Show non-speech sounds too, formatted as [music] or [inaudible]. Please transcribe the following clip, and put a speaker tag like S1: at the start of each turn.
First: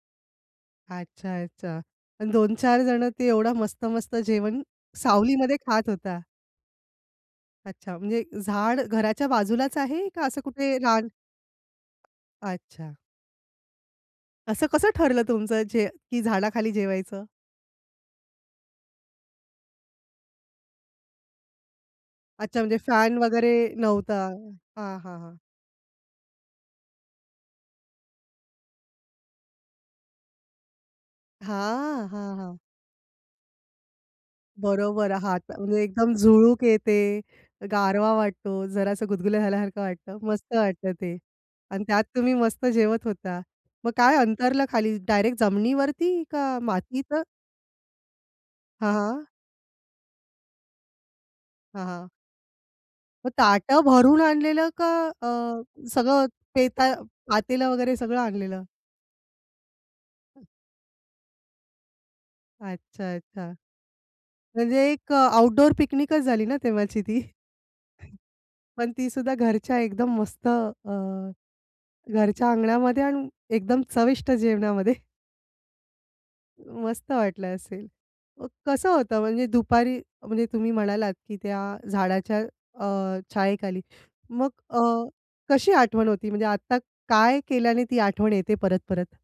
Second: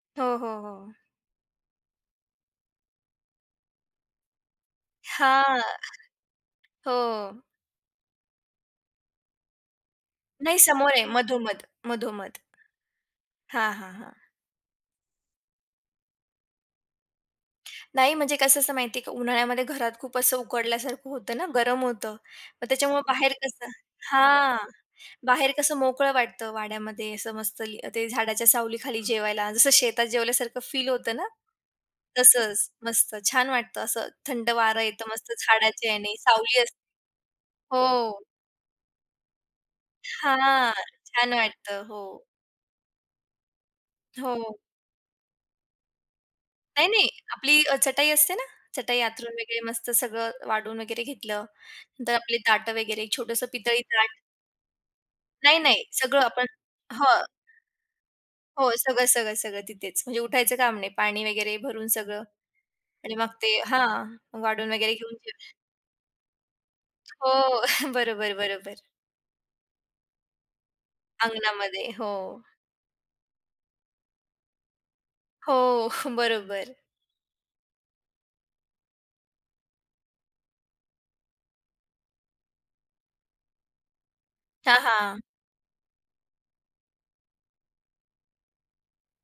S1: हो, हो, हो.
S2: अच्छा, अच्छा आणि 2-4 जण ते एवढं मस्त-मस्त जेवण, सावलीमध्ये
S1: हां,
S2: खात होता.
S1: हो.
S2: अच्छा. म्हणजे झाड घराच्या बाजूलाच आहे का असं
S1: नाही,
S2: कुठे
S1: समोर आहे
S2: रान
S1: मधोमध, मधोमध.
S2: अच्छा.
S1: हां, हां, हां.
S2: असं कसं ठरलं तुमचं जे की झाडाखाली जेवायचं?
S1: नाही म्हणजे कसं असं माहिती आहे का, उन्हाळ्यामध्ये घरात खूप असं उकडल्यासारखं होतं ना, गरम होतं,
S2: अच्छा,
S1: मग
S2: म्हणजे
S1: त्याच्यामुळं
S2: फॅन
S1: बाहेर
S2: वगैरे
S1: कसं
S2: नव्हता,
S1: हां.
S2: हां, हां.
S1: बाहेर कसं मोकळं वाटतं वाड्यामध्ये, असं मस्त अ, ते झाडाच्या सावलीखाली जेवायला जसं शेतात जेवल्यासारखं फील होतं ना,
S2: हां, हां, हां.
S1: तसंच मस्त छान वाटतं असं, थंड वारं येतं
S2: बरोबर
S1: मस्त
S2: हाता म्हणजे
S1: झाडाचे
S2: एकदम
S1: याने सावली
S2: झुळूक
S1: असते.
S2: येते, गारवा
S1: हो.
S2: वाटतो, जरासं गुदगुल्या झाल्यासारखं वाटतं, मस्त
S1: हां,
S2: वाटतं ते
S1: छान
S2: आणि
S1: वाटतं.
S2: त्यात
S1: हो.
S2: तुम्ही मस्त जेवत होता. मग काय
S1: हो.
S2: अंतरल खाली डायरेक्ट जमिनीवरती का
S1: नाही, नाही,
S2: मातीत?
S1: आपली चटाई असते ना,
S2: हां,
S1: चटाई
S2: हां.
S1: अंथरून वगैरे मस्त सगळं वाढून वगैरे घेतलं
S2: हां, हां.
S1: तर आपले ताटं वगैरे
S2: मग
S1: छोटंसं
S2: ताटं
S1: पितळी ताट.
S2: भरून आणलेलं का अ,
S1: नाही, नाही, सगळं
S2: सगळं
S1: आपण
S2: पेताळ
S1: हं.
S2: पातेल वगैरे सगळं आणलेलं?
S1: हो, सगळं-सगळं-सगळं तिथेच म्हणजे उठायचं काम नाही, पाणी वगैरे भरून सगळं
S2: अच्छा,
S1: आणि मग
S2: अच्छा.
S1: ते हां. वाढुन
S2: म्हणजे
S1: वगैरे
S2: एक अ,
S1: घेऊन ज
S2: आउटडोर पिकनिकच झाली ना तेव्हाची ती. [chuckles]
S1: हो, [chuckles] बरोबर, बरोबर.
S2: पण ती सुद्धा घरच्या एकदम मस्त अ,
S1: अंगणामध्ये. हो.
S2: घरच्या अंगणामध्ये आणि एकदम चविष्ट जेवणामध्ये. [chuckles]
S1: हो, बरोबर.
S2: मस्त वाटलं असेल. मग कसं होतं म्हणजे दुपारी म्हणजे तुम्ही म्हणालात, की त्या झाडाच्या अ, छायेखाली मग अ,
S1: हां, हां.
S2: कशी आठवण होती म्हणजे आत्ता काय केल्याने ती आठवण येते परत परत?